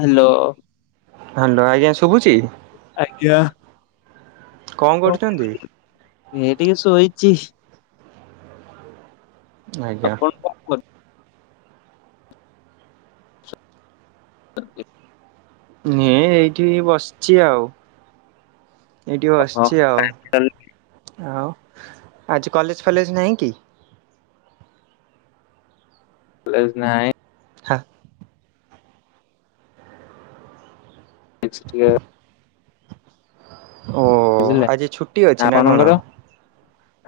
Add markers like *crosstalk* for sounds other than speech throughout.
Hello. Hello ଆଜ୍ଞା ଶୁବୁଚି? ଆଜ୍ଞା। କଣ କରୁଚନ୍ତି? ଏ ଟିକେ ଶୋଇଚି। ଆଜ୍ଞା। ଆପଣ କଣ କରୁ *unintelligible* ନେଁ ଏଇଠି ବସିଚି ଆଉ ଏଇଠି ଓହୋ ବସିଚି ଆଉ। ଆଉ ଆଜି କଲେଜ ଫଲେଜ ନାହିଁ କି? ପ୍ଲେସ ନାଇଁ। ହା। *unintelligible* କିଛି ଟିକିଏ ଓ ବୁଝିଲେ ଆଜି ଛୁଟି ଅଛି ନା କଣ? ଆପଣଙ୍କର?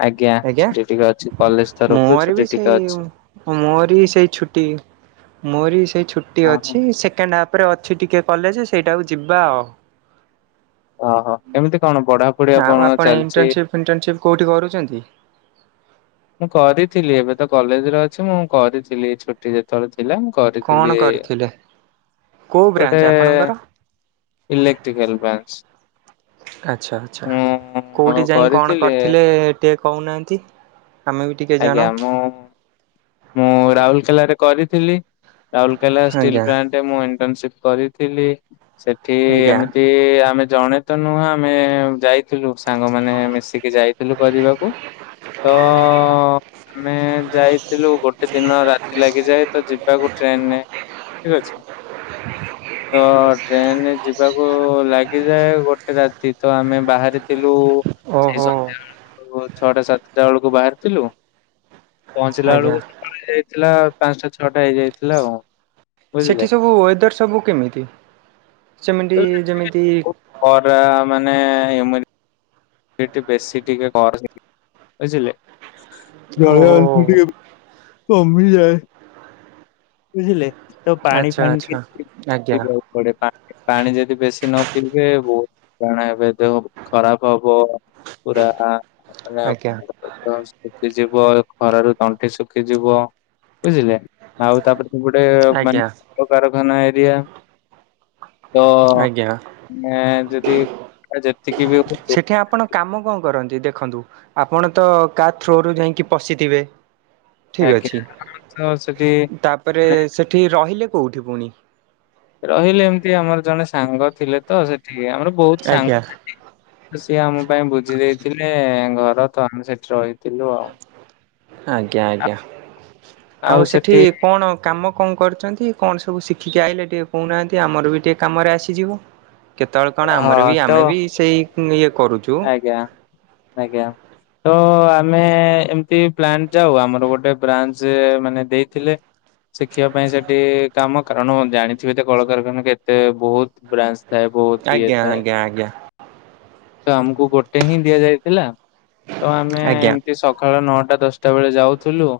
ଆଜ୍ଞା ଛୁଟି ଟିକେ ଅଛି କଲେଜ ତରଫରୁ ଛୁଟି ଟିକେ ଅଛି। ମୋରବି ସେଇ ଛୁଟି ମୋରବି ସେଇ ଛୁଟି ଓହୋ। ଅଛି ସେକେଣ୍ଡ ହାପ ହାପରେ ଅଛି ଟିକେ କଲେଜ ସେଇଟାକୁ ଯିବା ଆଉ। ଓହୋ କେମିତି କଣ ପଢାପଢି ଆପଣଙ୍କର ଚାଲିଚି? ଇଣ୍ଟର୍ଣ୍ନସିପ୍ କେଉଁଠି କରୁଚନ୍ତି? ମୁଁ କରିଥିଲି ଏବେତ କଲେଜରେ ଅଛି ମୁଁ କରିଥିଲି ଛୁଟି ଯେତେଳେ ଥି ଥିଲା ମୁ କଣ କରିଥିଲି। କରିଥିଲେ କୋଉ ଗୋଟେ ବ୍ରାଞ୍ଚ ଆପଣଙ୍କର? ଇଲେକ୍ଟ୍ରିକାଲ ପାଡ଼୍ସ୍। ଆଚ୍ଛା ଆଚ୍ଛା କଉଠି ମୁଁ ଯାଇ କଣ କରିଥିଲି କରିଥିଲେ? ଟିକେ କହୁନାହାନ୍ତି ଆମେବି ଆଜ୍ଞା ମୁଁ ମୁଁ ରାଉରକେଲାରେ କରିଥିଲି। ରାଉରକେଲା ଷ୍ଟିଲ ଆଜ୍ଞା ପ୍ଲାଣ୍ଟେ ମୁଁ ଇଣ୍ଟନସିପ୍ କରିଥିଲି। ସେଠି ଆଜ୍ଞା ଏମିତି ଆମେ ଜଣେ ତ ନୁହଁ। ଆମେ ଯାଇ ଥିଲୁ ସାଙ୍ଗମାନେ ମିଶିକି ଯାଇଥିଲୁ କରିବାକୁ ତ ଆମେ ଯାଇଥିଲୁ ଗୋଟେ ଦିନ ରାତି ଲାଗିଯାଏ ତ ଯିବା କୁ ଟ୍ରେନରେ ଠିକ୍ ଅଛି। *inaudible* ତ ଟ୍ରେନରେ ଯିବାକୁ ଲାଗିଯାଏ ଗୋଟେ ରାତି ତ ଆମେ ବାହାରିଥିଲୁ ଓହୋ। ଦେଖନ୍ତୁ ଛଅଟା ସାତଟା ବେଳକୁ ବାହାରିଥିଲୁ। ପହଞ୍ଚିଲା ଆଜ୍ଞା ବେଳକୁ ପୁରି ଯାଇଥିଲା ପାଞ୍ଚଟା ଛଅଟା ହେଇଯାଇଥିଲା ଆଉ। ବୁଝିଲେ। ସେଠି ସବୁ ୱେଦର ସବୁ କେମିତି ସେମିତି ଯେମିତି ଖରା ମାନେ ଇମୁନି ଏଠି ବେଶୀ ଟିକେ କର ସେ *unintelligible* ବୁଝିଲେ। ଓହୋ ଜଳିୟଅଂଶ ଟିକେ କମି ଯାଏ। ବୁଝିଲେ ତ ପାଣି ଆଚ୍ଛା ଫାଣି ଆଚ୍ଛା ଟିକେ ଆଜ୍ଞା *inaudible* ଗୋଟେ ପା-ପାଣି ଯଦି ବେଶୀ ନ ପିଇଥୀବେ ବୋହୁ କାରଣ ଏବେ ଯୋଉ ଖରାପ ହବ ପୁରା ମାନେ ଆଜ୍ଞା *inaudible* ସୁଖିଯିବ ଖରାରୁ ତଣ୍ଟି ଶୁଖିଯିବ ବୁଝିଲେ। ଆଉ ତାପରେ ସେପଟେ ମାନେ ଆଜ୍ଞା କାରଖାନା ଏରିଆ ତ ଆଜ୍ଞା ମାନେ ଯଦି ଆ ଯେତିକି ବି ହଉ ସେଠି ଆପଣ କାମ କଣ କରନ୍ତି ଦେଖନ୍ତୁ ଆପଣ ତ କା ଥ୍ରୋରୁୁ ଯାଇକି ପଶିଥିବେ। ଠିକ ଆଜ୍ଞା ଅଛି ତ ସେଠି ତାପରେ ସେଠି ରହିଲେ କୋଉଠି ପୁଣି? ରହିଲେ ଏମିତି ଆମର ଜଣେ ସାଙ୍ଗ ଥିଲେ ତ ସେଠିକି ଆମର ବହୁତ ଆଜ୍ଞା ସାଙ୍ଗ। ସିଏ ଆମ ପାଇଁ ବୁଝି ଦେଇେଇଥିଲେ ଘର ତ ଆମେ ସେଠି ରହିଥିଲୁ ଆଉ। ଆଜ୍ଞା ଆ ଆଜ୍ଞା ଆଉ ସେଠି କଣ କାମ କଣ କରୁଛନ୍ତି କଣ ସବୁ ଶିଖିକି ଆଇଲେେ ଟିକେ କହୁନାହାନ୍ତି ଆମର ବି ଟିକେ କାମରେ ଆସିଯିବ। କେତେବେଳେ କଣ ଆମର ହଁ ବି ତ ଆମେ ବି ସେଇ ଇଏ କରୁଛୁ। ଆଜ୍ଞା ଆଜ୍ଞା। ତ ଆମେ ଏମତି ପ୍ଲାଣ୍ଟ ଯାଉ ଆମର ଗୋଟେ ବ୍ରାଞ୍ଚ ମାନେ ଦେଇଥିଲେ। ଶିଖିବା ପାଇଁ ସେଠି କାମ କାରଣ ଜାଣିଥିବି ତ କଳକାରଖାନା କେତେ ବହୁତ ବ୍ରାଞ୍ଚ ଥାଏ ବୋହୁତ ଇଏ ଆଜ୍ଞା ଥାଏ। ଆଜ୍ଞା। ତ ଆମକୁ ଗୋଟେ ହିଁ ଦିଆଯାଇଥିଲା ତ ଆମେ ଆଜ୍ଞା ଏମତି ସ ସକାଳ ନଅଟା ଦଶଟା ବେଳେ ଯାଉଥିଲୁ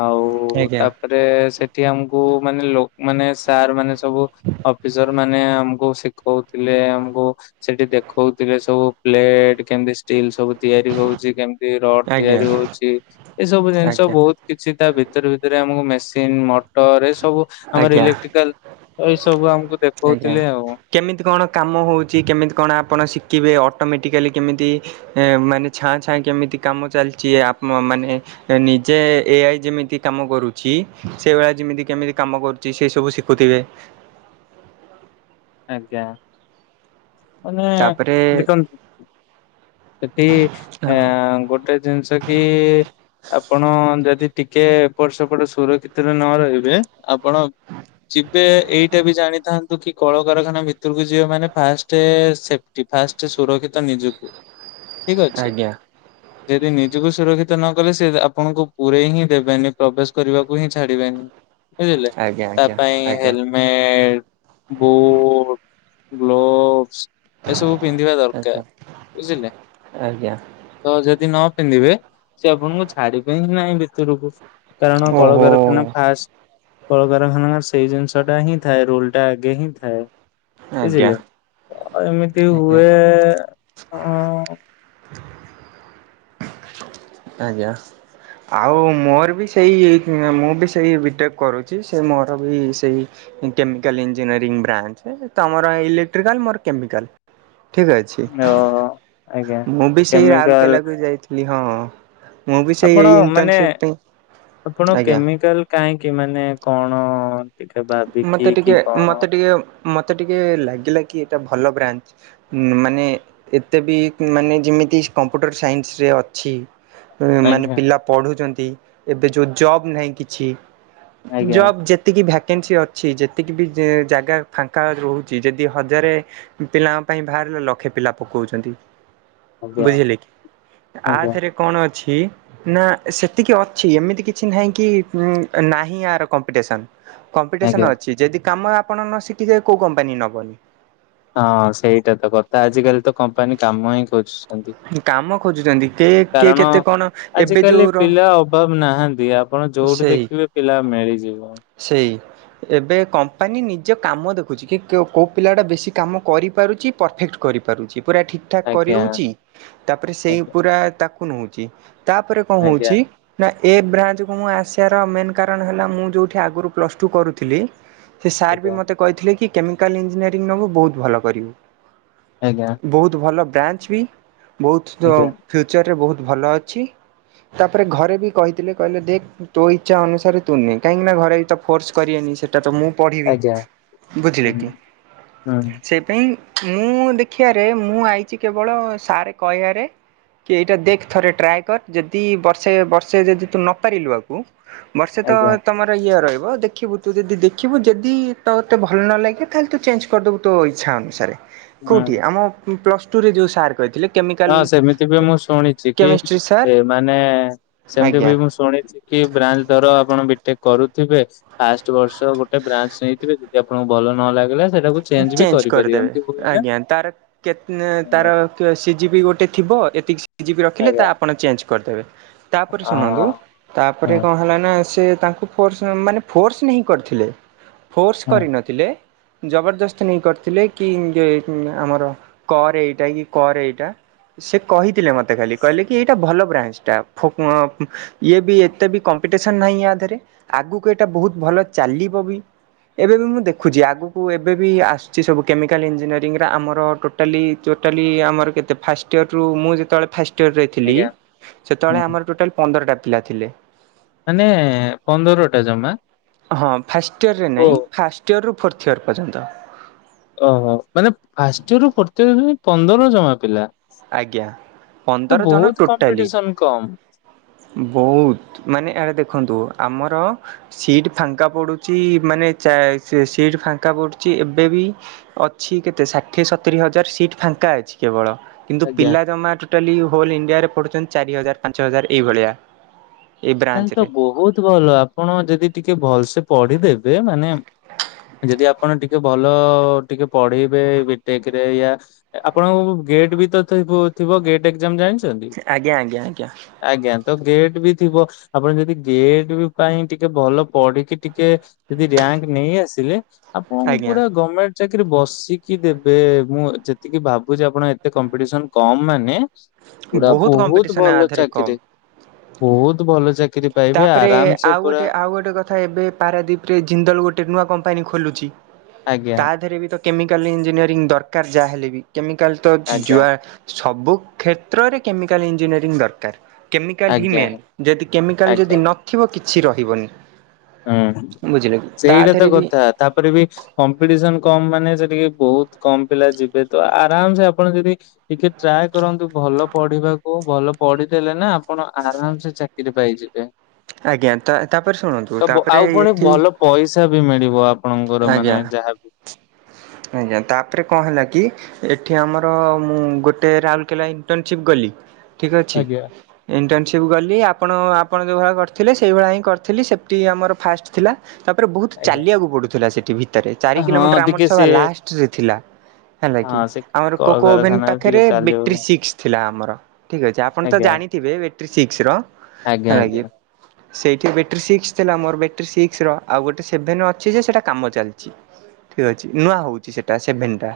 ଆଉ ଆଜ୍ଞା। ତାପରେ ସେଠି ଆମକୁ ମାନେ ଲୋ ମାନେ ସାର୍ ମାନେ ସବୁ ଅଫିସର ମାନେ ଆମକୁ ଶିଖଉଥିଲେ ଆମକୁ ସେଠି ଦେଖଉଥିଲେ ସବୁ ପ୍ଲେଟ କେମତି ଷ୍ଟିଲ୍ ସବୁ ତିଆରି ହଉଛି କେମ ତି ରଡ ଆଜ୍ଞା ତିଆରି ହଉଛି ଏ ସବୁ ଜିନିଷ ଆଜ୍ଞା ବହୁତ କିଛି ତା ଭିତରେ ଭିତରେ ଆମକୁ ମେସିନ୍ ମଟର ଏ ସବୁ ଆମର ଆଜ୍ଞା ଇଲେକ୍ଟ୍ରିକାଲ ଏଇ ସବୁ ଆମକୁ ଆଜ୍ଞା। ଦେଖଉଥିଲେ ଆଉ। କେମିତି କଣ କାମ ହେଉଛି କେମିତି କଣ ଆପଣ ଶିଖିବେ ଅଟୋମେଟିକାଲି କେମିତି ଏ ମାନେ ଛାଁ ଛାଁ କେମିତି କାମ ଚାଲିଛି ଆପ ମାନେ ନିଜେ ଏ ଆଇ ଯେମିତି କାମ କରୁଛି ସେଇଭଳିଆ ଯେମିତି କେମିତି କାମ କରୁଛି ସେ ସବୁ ଶିଖୁଥିବେ। ଆଜ୍ଞା ମାନେ ତାପରେ ଦେଖନ୍ତୁ ସେଠି ଆ ହଁ ଗୋଟେ ଜିନିଷ କି ଆପଣ ଯଦି ଟିକେ ଏପଟ ସେପଟ ସୁରକ୍ଷିତରେ ନ ରହିବେ ଆପଣ ଯିବେ ଏଇଟା ବି ଜାଣିଥାନ୍ତୁ କି କଳକାରଖାନା ଭିତରକୁ ଯିବ ମାନେ ଫାଷ୍ଟ ସେଫ୍ଟି ଫାଷ୍ଟ ସୁରକ୍ଷିତ ନିଜକୁ। ହ ଠିକ ଅଛି। ଯଦି ନିଜକୁ ସୁରକ୍ଷିତ ନ କଲେ ସେ ଆପଣଙ୍କୁ ପୁରରେଇ ହିଁ ଦେବେନି ପ୍ରବେଶ କରିବାକୁ ହିଁ ଛାଡିବେନି। ବୁଝିଲେ ଆଜ୍ଞା ତା ଆଜ୍ଞା ପାଇଁ ଆଜ୍ଞା ହେଲମେଟ ବୋଟ ଗ୍ଲୋଭସ ଏସବୁ ପିନ୍ଧିବା ଆଜ୍ଞା। ଦରକାର ବୁଝିଲେ। ଆଜ୍ଞା ତ ଯଦି ନ ପିନ୍ଧିବେ ସେ ଆପଣଙ୍କୁ ଛାଡିବେ ହିଁ ନାହିଁ ଭିତରକୁ। କାରଣ ଓହୋ କଳକାରଖାନା ଫାଷ୍ଟ କଳକାରଖାନା ସେଇ ଜିନିଷଟା ହିଁ ଥାଏ ରୋଲ ଟା ଆଗେ ହିଁ ଥାଏ ଆଜ୍ଞା। ବୁଝିଲେ। ଏମିତି ଆଜ୍ଞା। ହୁଏ ହଁ ଆଜ୍ଞା। ଆଉ ମୋର ବି ସେଇ ମୁଁ ବି ସେଇ ବିଟେକ୍ କରୁଛି ସେ ମୋର ବି ସେଇ କେମିକାଲ ଇଞ୍ଜିନିୟରିଂ ବ୍ରାଞ୍ଚ ତମର ଇଲେକ୍ଟ୍ରିକାଲ ମୋର କେମିକାଲ। ଠିକ ଅଛି ଆଜ୍ଞା। ମୁଁ ବି ସେଇ କେମିକାଲ ରାହୁଲକେଲାକୁ ବି ଯାଇଥିଲି ହଁ। ମୁଁ ବି ସେଇ ଆପଣ ଏଇ ମାନେ ଇଣ୍ଟର୍ନସିପ୍ ପାଇଁ ଆପଣ ଆଜ୍ଞା। କେମିକାଲ କାହିଁକି ମାନେ କଣ ଟିକେ ଭାବିକି ମତେ କି ଟିକେ କଣ ମତେ ଟିକେ ମତେ ଟିକେ ଲାଗିଲା କି ଏଟା ଭଲ ବ୍ରାଞ୍ଚ। ମାନେ ଏତେ ବି ମାନେ ଯେମିତି କମ୍ପ୍ୟୁଟର ସାଇନ୍ସରେ ଅଛି ମାନେ ଆଜ୍ଞା ପିଲା ପଢୁଛନ୍ତି, ଏବେ ଯୋଉ ଜବ ନାହିଁ କିଛି। ଆଜ୍ଞା ଜବ୍ ଯେତିକି ଭ୍ୟାକ୍ ଭେକେନ୍ସି ଅଛି। ଯେତିକି ବି ଜାଗା ଫାଙ୍କା ରହୁଛି, ଯଦି ହଜାରେ ପିଲାଙ୍କ ପାଇଁ ବାହାରିଲେ, ଲକ୍ଷେ ପିଲା ପକଉଚନ୍ତି। ଆଜ୍ଞା ବୁଝିଲେ କି, ଆଜ୍ଞା। ଆଥେରେ କଣ ଅଛି ନା ସେତିକି ଅଛି, ଏମିତି କିଛି ନାହିଁ କି ନାହିଁ ଆର କମ୍ପିଟେସନ। ଆଜ୍ଞା କମ୍ପିଟେସନ ଅଛି, ଯଦି କାମ ଆପଣ ନ ଶିଖି *unintelligible* କୋଉ କମ୍ପାନୀ ନବନି। ହଁ ସେଇଟା ତ କଥା, ଆଜିିକାଲି ତ କମ୍ପାନୀ କାମ ହିଁ କରୁଛି। କାମ ଖୋଜୁଛନ୍ତି, କେ -କେ -କେତେ କଣ ଏବେ ଯୋଉର ସମ୍ଭବ ନାହାନ୍ତି, ଆପଣ ଯୋଉଠି ଦେଖିବେ ପିଲା ମିଳିଯିବ। ସେଇ ଏବେ କମ୍ପାନୀ ନିଜ କାମ ଦେଖୁଛି, କି କୋଉ ପିଲାଟା ବେଶୀ କାମ କରିପାରୁଚି? ପରଫେକ୍ଟ କରିପାରୁଚି, ପୁରା ଠିକ୍। ଠାକ୍ ଆଜ୍ଞା କରିହଉଛି, ତାପରେ ସେଇ ପୁରା ତାକୁ ନଉଛି। ତାପରେ କଣ ଆଜ୍ଞା ହଉଛି ନା ଏ ବ୍ରାଞ୍ଚକୁ ମୁଁ ଆସିବାର ମେନ୍ କାରଣ ହେଲା, ମୁଁ ଯୋଉଠି ଆଗରୁ ପ୍ଲସ ଟୁ କରୁଥିଲି ସେ ସାର୍ ବି ଆଜ୍ଞା ମୋତେ କହିଥିଲେ କି, କେମିକାଲ ଇଞ୍ଜିନିୟରିଂ ନବୁ ବହୁତ ଭଲ କରିବୁ। ଆଜ୍ଞା। ବହୁତ ଭଲ ବ୍ରାଞ୍ଚ ବି, ବହୁତ ଆଜ୍ଞା ଆଜ୍ଞା। ଫ୍ୟୁଚର୍ ରେ ବହୁତ ଭଲ ଅଛି, ତାପରେ ଘରେ ବି କହିଥିଲେ କହିଲେ ଦେଖ ତୋ ଇଚ୍ଛା ଅନୁସାରେ ତୁ ନେ। କାହିଁକି ନା ଘରେ ବି ତ ଫୋର୍ସ କରିବେନି ସେଟା ତ ମୁଁ ପଢ଼ିବି, ଆଜ୍ଞା ହୁଁ ବୁଝିଲେ କି ହୁଁ ସେ କାଇଁ ମୁଁ ଦେଖିବାରେ, ମୁଁ ଆଇଛି କେବଳ ସାର୍ କହିଆରେ। କି ଏଇଟା ଦେଖ ଥରେ ଟ୍ରାଏ କର, ଯଦି ବର୍ଷେ ବର୍ଷେ ଯଦି ତୁ ନ ପାରିଲୁ ଆକୁ, ବର୍ଷେ ତ ଆଜ୍ଞା ତମର ଇଏ ରହିବ ଦେ ଖିବୁ ତୁ ଯଦି ଦେଖିବୁ ଯଦି ତତେ ଭଲ ନ ଲାଗେ, ତାହେଲେ ତୁ ଚେଞ୍ଜ କରିଦବୁ ତୋ ଇଚ୍ଛା ଅନୁସାରେ। କୋଉଠି, ହୁଁ ଆମ ପ୍ଲସ ଟୁ ରେ ଯୋଉ ସାର୍ କହିଥିଲେ। କେମିକାଲ ହଁ ସେମିତି ବି ମୁଁ ଶୁଣିଛି, କି କେମିଷ୍ଟ୍ରି ସାର୍ ମାନେ ସେମିତି ଆଜ୍ଞା ବି ମୁଁ ଶୁ ଶୁଣିଛି କି ବ୍ରାଞ୍ଚ ଧର, ଆପଣ ବି ଟେକ୍ କରୁଥିବେ ଫାଷ୍ଟ ବର୍ଷ ଗୋଟେ ବ୍ରାଞ୍ଚ ନେଇଥିବେ, ଯଦି ଆପଣଙ୍କୁ ଭଲ ନ ଲାଗିଲା ସେଟାକୁ ବି ଚେଞ୍ଜ କରିପାରିବେ କରିଦେବେ, ଏମିତି ହୁଏ ନା? ଆଜ୍ଞା ତାର କେ ହଁ ତାର ସି ଜି ପି ଗୋଟେ ଥିବ, ଏତିକି ସି ଜି ପି ରଖିଲେ ଆଜ୍ଞା ତ ଆପଣ ଚେଞ୍ଜ କରିଦେବେ। ତାପରେ ଶୁଣନ୍ତୁ, ହଁ ହଁ ତାପରେ କଣ ହେଲା ନା ସେ ତାଙ୍କୁ ଫୋର୍ସ ମାନେ ଫୋର୍ସ ନାହିଁ କରିଥିଲେ। ଫୋର୍ସ ହଁ କରିନଥିଲେ ଜବରଦସ୍ତ ନେଇ କରିଥିଲେ, କି ଯେ ଆମର କର ଏଇଟା କି କର ଏଇଟା। ସେ କହିଥିଲେ ମତେ ଖାଲି, କହିଲେ କି ଏଇଟା ଭଲ ବ୍ରାଞ୍ଚଟା ଫୋ ଇଏ ବି ଏତେ ବି କମ୍ପିଟେସନ ନାହିଁ ୟା ଦେହରେ, ଆଗକୁ ଏଇଟା ବହୁତ ଭଲ ଚାଲିବ ବି। ଏବେ ବି ମୁଁ ଦେଖୁଛି, ଆଗୁ କୁ ଏବେ ବି ଆସୁଛି ସବୁ କେମିକାଲ୍ ଇଞ୍ଜିନିୟରିଂରେ, ଆମର ଟୋଟାଲି ଟୋଟାଲି ଆମର କେତେ ଫାଷ୍ଟ ୟର୍ ରୁ ମୁଁ ଯେତେବେଳେ ଫାଷ୍ଟ ଇଅର୍ ରେ ଥିଲି, ଆଜ୍ଞା। ସେତେବେଳେ ହୁଁ ଆମର ଟୋଟାଲ୍ ପନ୍ଦରଟା ପିଲା ଥିଲେ। ମାନେ ପନ୍ଦରଟା ଜମା ହଁ ଫାଷ୍ଟ ଇଅର୍ ରେ କୋ ନାଇଁ, ଫାଷ୍ଟ ଇଅର୍ ରୁ ଫୋର୍ଥ ଇଅର୍ ପର୍ଯ୍ୟନ୍ତ। ମାନେ ଫାଷ୍ଟ ଇଅର୍ ରୁ ଫୋର୍ଥ ଇଅର୍ ହଉଚନ୍ତି ପନ୍ଦର ଜମା ପିଲା। ଆଜ୍ଞା ପନ୍ଦର ତ ଜଣ ବହୁତ ଟୋଟାଲି କମ୍ପିଟେସନ କମ୍। ବହୁତ, ମାନେ ଆଡ଼େ ଦେଖନ୍ତୁ ଆମର ସିଟ୍ ଫାଙ୍କା ପଡ଼ୁଛି, ମାନେ ଚା ସି -ସିଟ୍ ଫାଙ୍କା ପଡୁଛି ଏବେ ବି। ଅଛି କେତେ, ଷାଠିଏ ସତୁରି ହଜାର ସିଟ୍ ଫାଙ୍କା ଅଛି କେବଳ। କିନ୍ତୁ ଆଜ୍ଞା। ପିଲା ଜମା ଟୋଟାଲି ହୋଲ୍ ଇଣ୍ଡିଆରେ ପଢ଼ୁଛନ୍ତି, ଚାରି ହଜାର ପାଞ୍ଚ ହଜାର ଏଇଭଳିଆ। ଏଇ ତାହେଲେ ତ ବ୍ରାଞ୍ଚରେ ବହୁତ ଭଲ, ଆପଣ ଯଦି ଟିକେ ଭଲସେ ପଢିଦେବେ ମାନେ ଯଦି ଆପଣ ଟିକେ ଭଲ ଟିକେ ପଢେଇବେ ବିଟେକ ରେ ୟା ଆପଣଙ୍କ ଗେଟ୍ ବି ତ ଥ ଥିବ ଗେଟ୍ ଏକ୍ଜାମ ଜାଣି ଆଜ୍ଞା ଆଜ୍ଞା ଆଜ୍ଞା ଆଜ୍ଞା ତ ଗେଟ ବି ଥିବ ଆପଣ ଯଦି ଗେଟ୍ ପାଇଁ ଟିକେ ଭଲ ପଢିକି ଟିକେ ଯଦି ରିର୍ୟାଙ୍କ ନେଇ ଆସିଲେ ଆପଣ ଆଜ୍ଞା ପୁରା ଗମେଣ୍ଟ ଚାକିରି ବସିକି ଦେବେ ମୁଁ ଯେତିକି ଭାବୁଛି ଆପଣ ଏତେ କମ୍ପିଟିସନ କମ ମାନେ ପୁରା ବହୁତ କମ୍ପିଟିସନ୍ ଆ ଭଲ ଦେହରେ କମ୍ ଚାକିରି ବହୁତ ଭଲ। ରି ପାଇବେ ତାପରେ ଆରାମ ସେ ଆଉ ପୁରା ଗୋଟେ ଆଉ ଗୋଟେ କଥା ଏବେ ପାରାଦୀପରେ ଜିନ୍ଦଲ ଗୋଟେ ନୂଆ କମ୍ପାନୀ ଖୋଲୁଛି ଆଜ୍ଞା ତା ଦେହରେ ବି କେମିକାଲ ଇଞ୍ଜିନିୟରିଂ ଦରକାର ଯାହାହେଲେ ବି କେମିକାଲ ତ ଆଜ୍ଞା ଯୁଆ ସବୁ କ୍ଷେତ୍ରରେ କେମିକାଲ ଇଞ୍ଜିନିୟରିଂ ଦରକାର କେମିକାଲ ଆଜ୍ଞା ହିମେନ୍ ଯଦି କେମିକାଲ ଯଦି ଆଜ୍ଞା ଥିବ କିଛି ରହିବନି। ହଁ ବୁଝିଲେ କି ତା ସେଇଟା ତ ଦେହରେ ବି କଥା ତାପରେ ବି କମ୍ପିଡିସନ କମ ମାନେ ସେଠିକି ବହୁତ କମ ପିଲା ଯିବେ ତ ଆରାମ ସେ ଆପଣ ଯଦି ଟିକେ ଟ୍ରାଏ କରନ୍ତୁ ଭଲ ପଢିବାକୁ ଭଲ ପଢିଦେଲେ ନା ଆପଣ ଆରାମ ସେ ଚାକିରି ପାଇଯିବେ। ଆଜ୍ଞା ତ ତାପରେ ଶୁଣନ୍ତୁ ତ ତାପରେ ଆଉ ପୁଣି ଏଠି ଭଲ ପଇସା ବି ମିଳିବ ଆପଣଙ୍କର ଆଜ୍ଞା ମାନେ ଯାହାବି। ଆଜ୍ଞା ତାପରେ କଣ ହେଲା କି ଏଠି ଆମର ମୁଁ ଗୋଟେ ରାଉରକେଲା ଇଣ୍ଟର୍ନସିପ ଗଲି ଠିକ୍ ଅଛି ଆଜ୍ଞା ଇଣ୍ଟର୍ନସିପ୍ ଗଲି ଆପଣ ଆପଣ ଯେଉଁ ଭଳି କରି ଥିଲେ ସେଇଭଳିଆ ହିଁ କରିଥିଲି ସେଫ୍ଟି ଆମ ଫାଷ୍ଟ ଥିଲା ତାପରେ ବହୁତ ଆଜ୍ଞା। ଚାଲିବାକୁ ପଡ଼ୁଥିଲା ସେଠଟି ଭିତରେ ଭିତରେ ଚାରି ହଁ କିଲୋମିଟର ଟିକେ ଆମର ସେ ସଭା ଲାଷ୍ଟ ରେ ଥିଲା। ହେଲା କି ହଁ ସେ ଆମର କୋକୋ ଓଭେନ କଳକାରଖାନାରେ ଟିକେ ପାଖରେ ବଟେରୀ ଚାଲିବ ସିକ୍ସ ଥିଲା ଆମର ଠିକ୍ ଅଛି ଆପଣ ତ ଆଜ୍ଞା ଜାଣିଥିବେ ବ୍ୟାଟ୍ରି ସିକ୍ସର ଆଜ୍ଞା ହେଲା କି ଆଜ୍ଞା ସେଇଠି ବ୍ୟାଟେରୀ ସିକ୍ସ ଥିଲା ମୋର ବଟରୀ ସିକ୍ସ ର ଆଉ ଗୋଟେ ସେଭେନ ଅଛି ଯେ ସେଇଟା କାମ ଚାଲିଛି। ଠିକ ଅଛି ନୂଆ ହଉଛି ସେଟା ସେଭେନ ଟା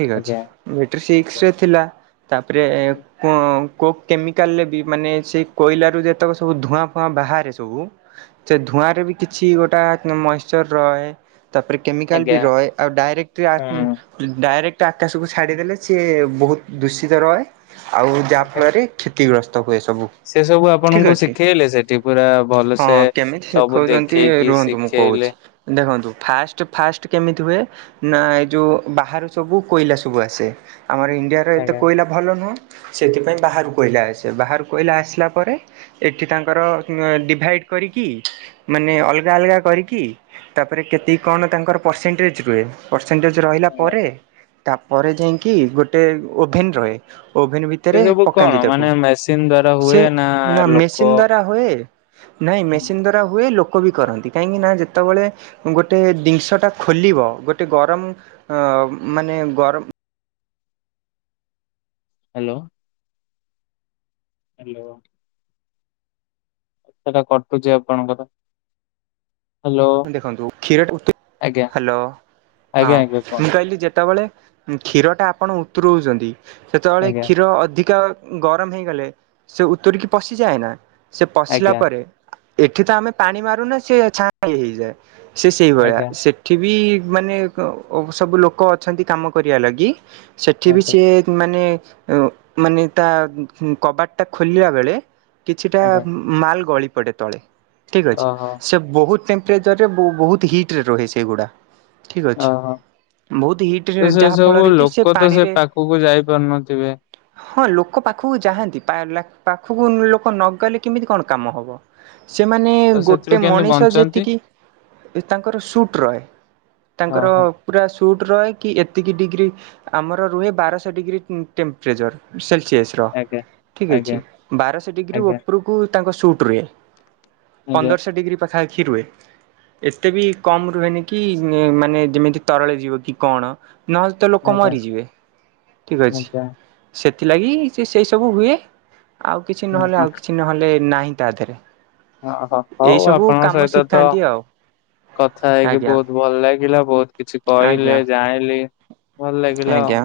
ଠିକ ଅଛି ଆଜ୍ଞା ବେଟରୀ ସିକ୍ସ ରେ ଥିଲା ତାପରେ ହୁଁ କ କୋଉ କେମିକାଲ ରେ ବି ମାନେ ସେଇ କୋଇଲା ର ଯେତେକ ସବୁ ଧୂଆଁ ଫୁଆଁ ବାହାରେ ସବୁ ସେ ଧୂଆଁ ରେ ବି କିଛି ଗୋଟା ମଇଶ୍ଚର ରହେ ତାପରେ କେମିକାଲ ବି ରହେ ଆଉ ଡାଇରେକ୍ଟ ଡାଇରେକ୍ଟ ଆକାଶକୁ ଛାଡ଼ିଦେଲେ ସିଏ ବହୁତ ଦୂଷିତ ରହେ ଆଉ ଆଜ୍ଞା। ଯାହାଫଳରେ କ୍ଷତିଗ୍ରସ୍ତ ହୁଏ ସବୁ। ସେ ସବୁ ଠିକ୍ ଆପଣଙ୍କୁ ଅଛି। ଶିଖେଇଲେ ସେଠି ସେଠି ପୁରା ହଁ ଭଲସେ କେମିତି ସବୁ ଶିଖଉଛନ୍ତି ଦେଖେଇକି ରୁହନ୍ତୁ ମୁଁ କହୁଛି। ଶିଖେଇଲେ ଦେଖନ୍ତୁ ଫାଷ୍ଟ ଫାଷ୍ଟ କେମିତି ହୁଏ ନା ଏଇ ଯୋଉ ବାହାରୁ ସବୁ କୋଇଲା ସବୁ ଆସେ ଆମର ଇଣ୍ଡିଆ ଏତେ ଆଜ୍ଞା। କୋଇଲା ଭଲ ନୁହେଁ ସେଥିପାଇଁ ବାହାରୁ କୋଇଲା ଆସେ ବାହାରୁ କୋଇଲା ଆସିଲା ପରେ ଏଠି ତାଙ୍କର ଡିଭାଇଡ଼ କରିକି ମାନେ ଅଲଗା ଅଲଗା କରିକି ତାପରେ କେତିକ କଣ ତାଙ୍କର ପରସେଣ୍ଟେଜ ରୁହେ ପରସେଣ୍ଟେଜ ରହିଲା ପରେ ତାପରେ ଯାଇକି ଗୋଟେ ଓଭେନ ରହେ ଓଭେନ ସେ ଭିତରେ ସବୁ କଣ ପକାନ୍ତି ତାକୁ ମାନେ ମେସିନ ଦ୍ଵାରା ସେ ହୁଏ ନା ଲୋକ ନଁ ମେସିନ ଦ୍ଵାରା ହୁଏ ଲୋକ ବି କରନ୍ତି କାହିଁକି ନା ଯେତେବେଳେ ଗୋଟେ ଜିନିଷ ଟା ଖୋଲିବ ଗୋଟେ ଗରମ ଅ ମାନେ ଗରମ ହ୍ୟାଲୋ ହ୍ୟାଲୋ ସେଟା କଟୁଛି ଆପଣଙ୍କର ହ୍ୟାଲୋ ଦେଖନ୍ତୁ କ୍ଷୀର ଆଜ୍ଞା ହ୍ୟାଲୋ ହଁ ଆଜ୍ଞା ଆଜ୍ଞା କୁହ ମୁଁ କହିଲି ଯେତେବେଳେ କ୍ଷୀର ଟା ଆପଣ ଉତରଉଛନ୍ତି ସେତେବେଳେ ଆଜ୍ଞା କ୍ଷୀର ଅଧିକା ଗରମ ହେଇଗଲେ ସେ ଉତୁରିକି ପଶିଯାଏନା ସେ ପଶିଲା ଆଜ୍ଞା ପରେ ଏଠି ତ ଆମେ ପାଣି ମାରୁନା ସେ ଛାଣି ହେଇଯାଏ ସେ ସେଇଭଳିଆ ଆଜ୍ଞା ସେ ସେଠି ବି ମାନେ ସବୁ ଲୋକ ଅଛନ୍ତି କାମ କରିବା ଲାଗି। ସେଠି ବି ଆଜ୍ଞା ସିଏ ମାନେ ମାନେ ତା କବାଟ ଟା ଖୋଲିଲା ବେଳେ କିଛିଟା ଆଜ୍ଞା ମାଲ ଗଳି ପଡେ ତଳେ ଠିକ ଅଛି ଓହୋ ସେ ବହୁତ ଟେମ୍ପରେଚରରେ ବହୁତ ହିଟ୍ ରେ ରହେ ସେଗୁଡ଼ା। ଠିକ୍ ଅଛି ଓହୋ ବହୁତ ହିଟରେ ତ ସେ ଯାହା ସବୁ ଫଳରେ କି ଲୋକ ତ ସେ ପାଣିରେ ପାଖକୁ ଯାଇପାରୁନଥିବେ? ହଁ ଲୋକ ପାଖକୁ ଯାଆନ୍ତି ପାଖକୁ ଲୋକ ନଗଲେ କେମିତି କଣ କାମ ହବ? ସେମାନେ ତ ଗୋଟେ ସେଥିରୁ କେମିତି ମଣିଷ ଯେ ବଞ୍ଚନ୍ତି ତିକି ତାଙ୍କର ସୁଟ୍ ରହେ ତାଙ୍କର ଓହୋ ପୁରା ସୁଟ୍ ରହେ କି ଏତିକି ଡିଗ୍ରୀ ଆମର ରୁହେ ବାରଶହ ଡିଗ୍ରୀ ଟେମ୍ପରେଚର ସେଲସିଅସ୍। ଆଜ୍ଞା ଠିକ ଆଜ୍ଞା ଅଛି ବାରଶହ ଡିଗ୍ରୀ ଆଜ୍ଞା ଉପରକୁ ତାଙ୍କ ସୁଟ ରୁହେ। ଆଜ୍ଞା ଆଜ୍ଞା ପନ୍ଦରଶହ ଡିଗ୍ରୀ ପାଖାପଖି ରୁହେ। ଏତେ ବି କମ ରୁହେନି କି ମାନେ ଯେମିତି ତରଳି ଯିବ କି କଣ ନହେଲେ ତ ଲୋକ ଆଜ୍ଞା ମରିଯିବେ ଠିକ ଅଛି ସେଥିଲାଗି ସେ ସେଇ ସବୁ ହୁଏ। ଆଉ କିଛି ଆଜ୍ଞା ନହେଲେ ହଁ ଆଉ କିଛି ନହେଲେ ନାହିଁ ତା ଧେରେ। ଓହୋ ହଉ ଆପଣଙ୍କ ସହିତ ତ ଶିଖାନ୍ତି ଆଉ। କଥା ହେଇକି ଆଜ୍ଞା ବହୁତ ଭଲ ଲାଗିଲା ବହୁତ କିଛି ଆଜ୍ଞା କହିଲେ ଜାଣିଲି। ଭଲ ଲାଗିଲା ଆଜ୍ଞା। ଆଉ।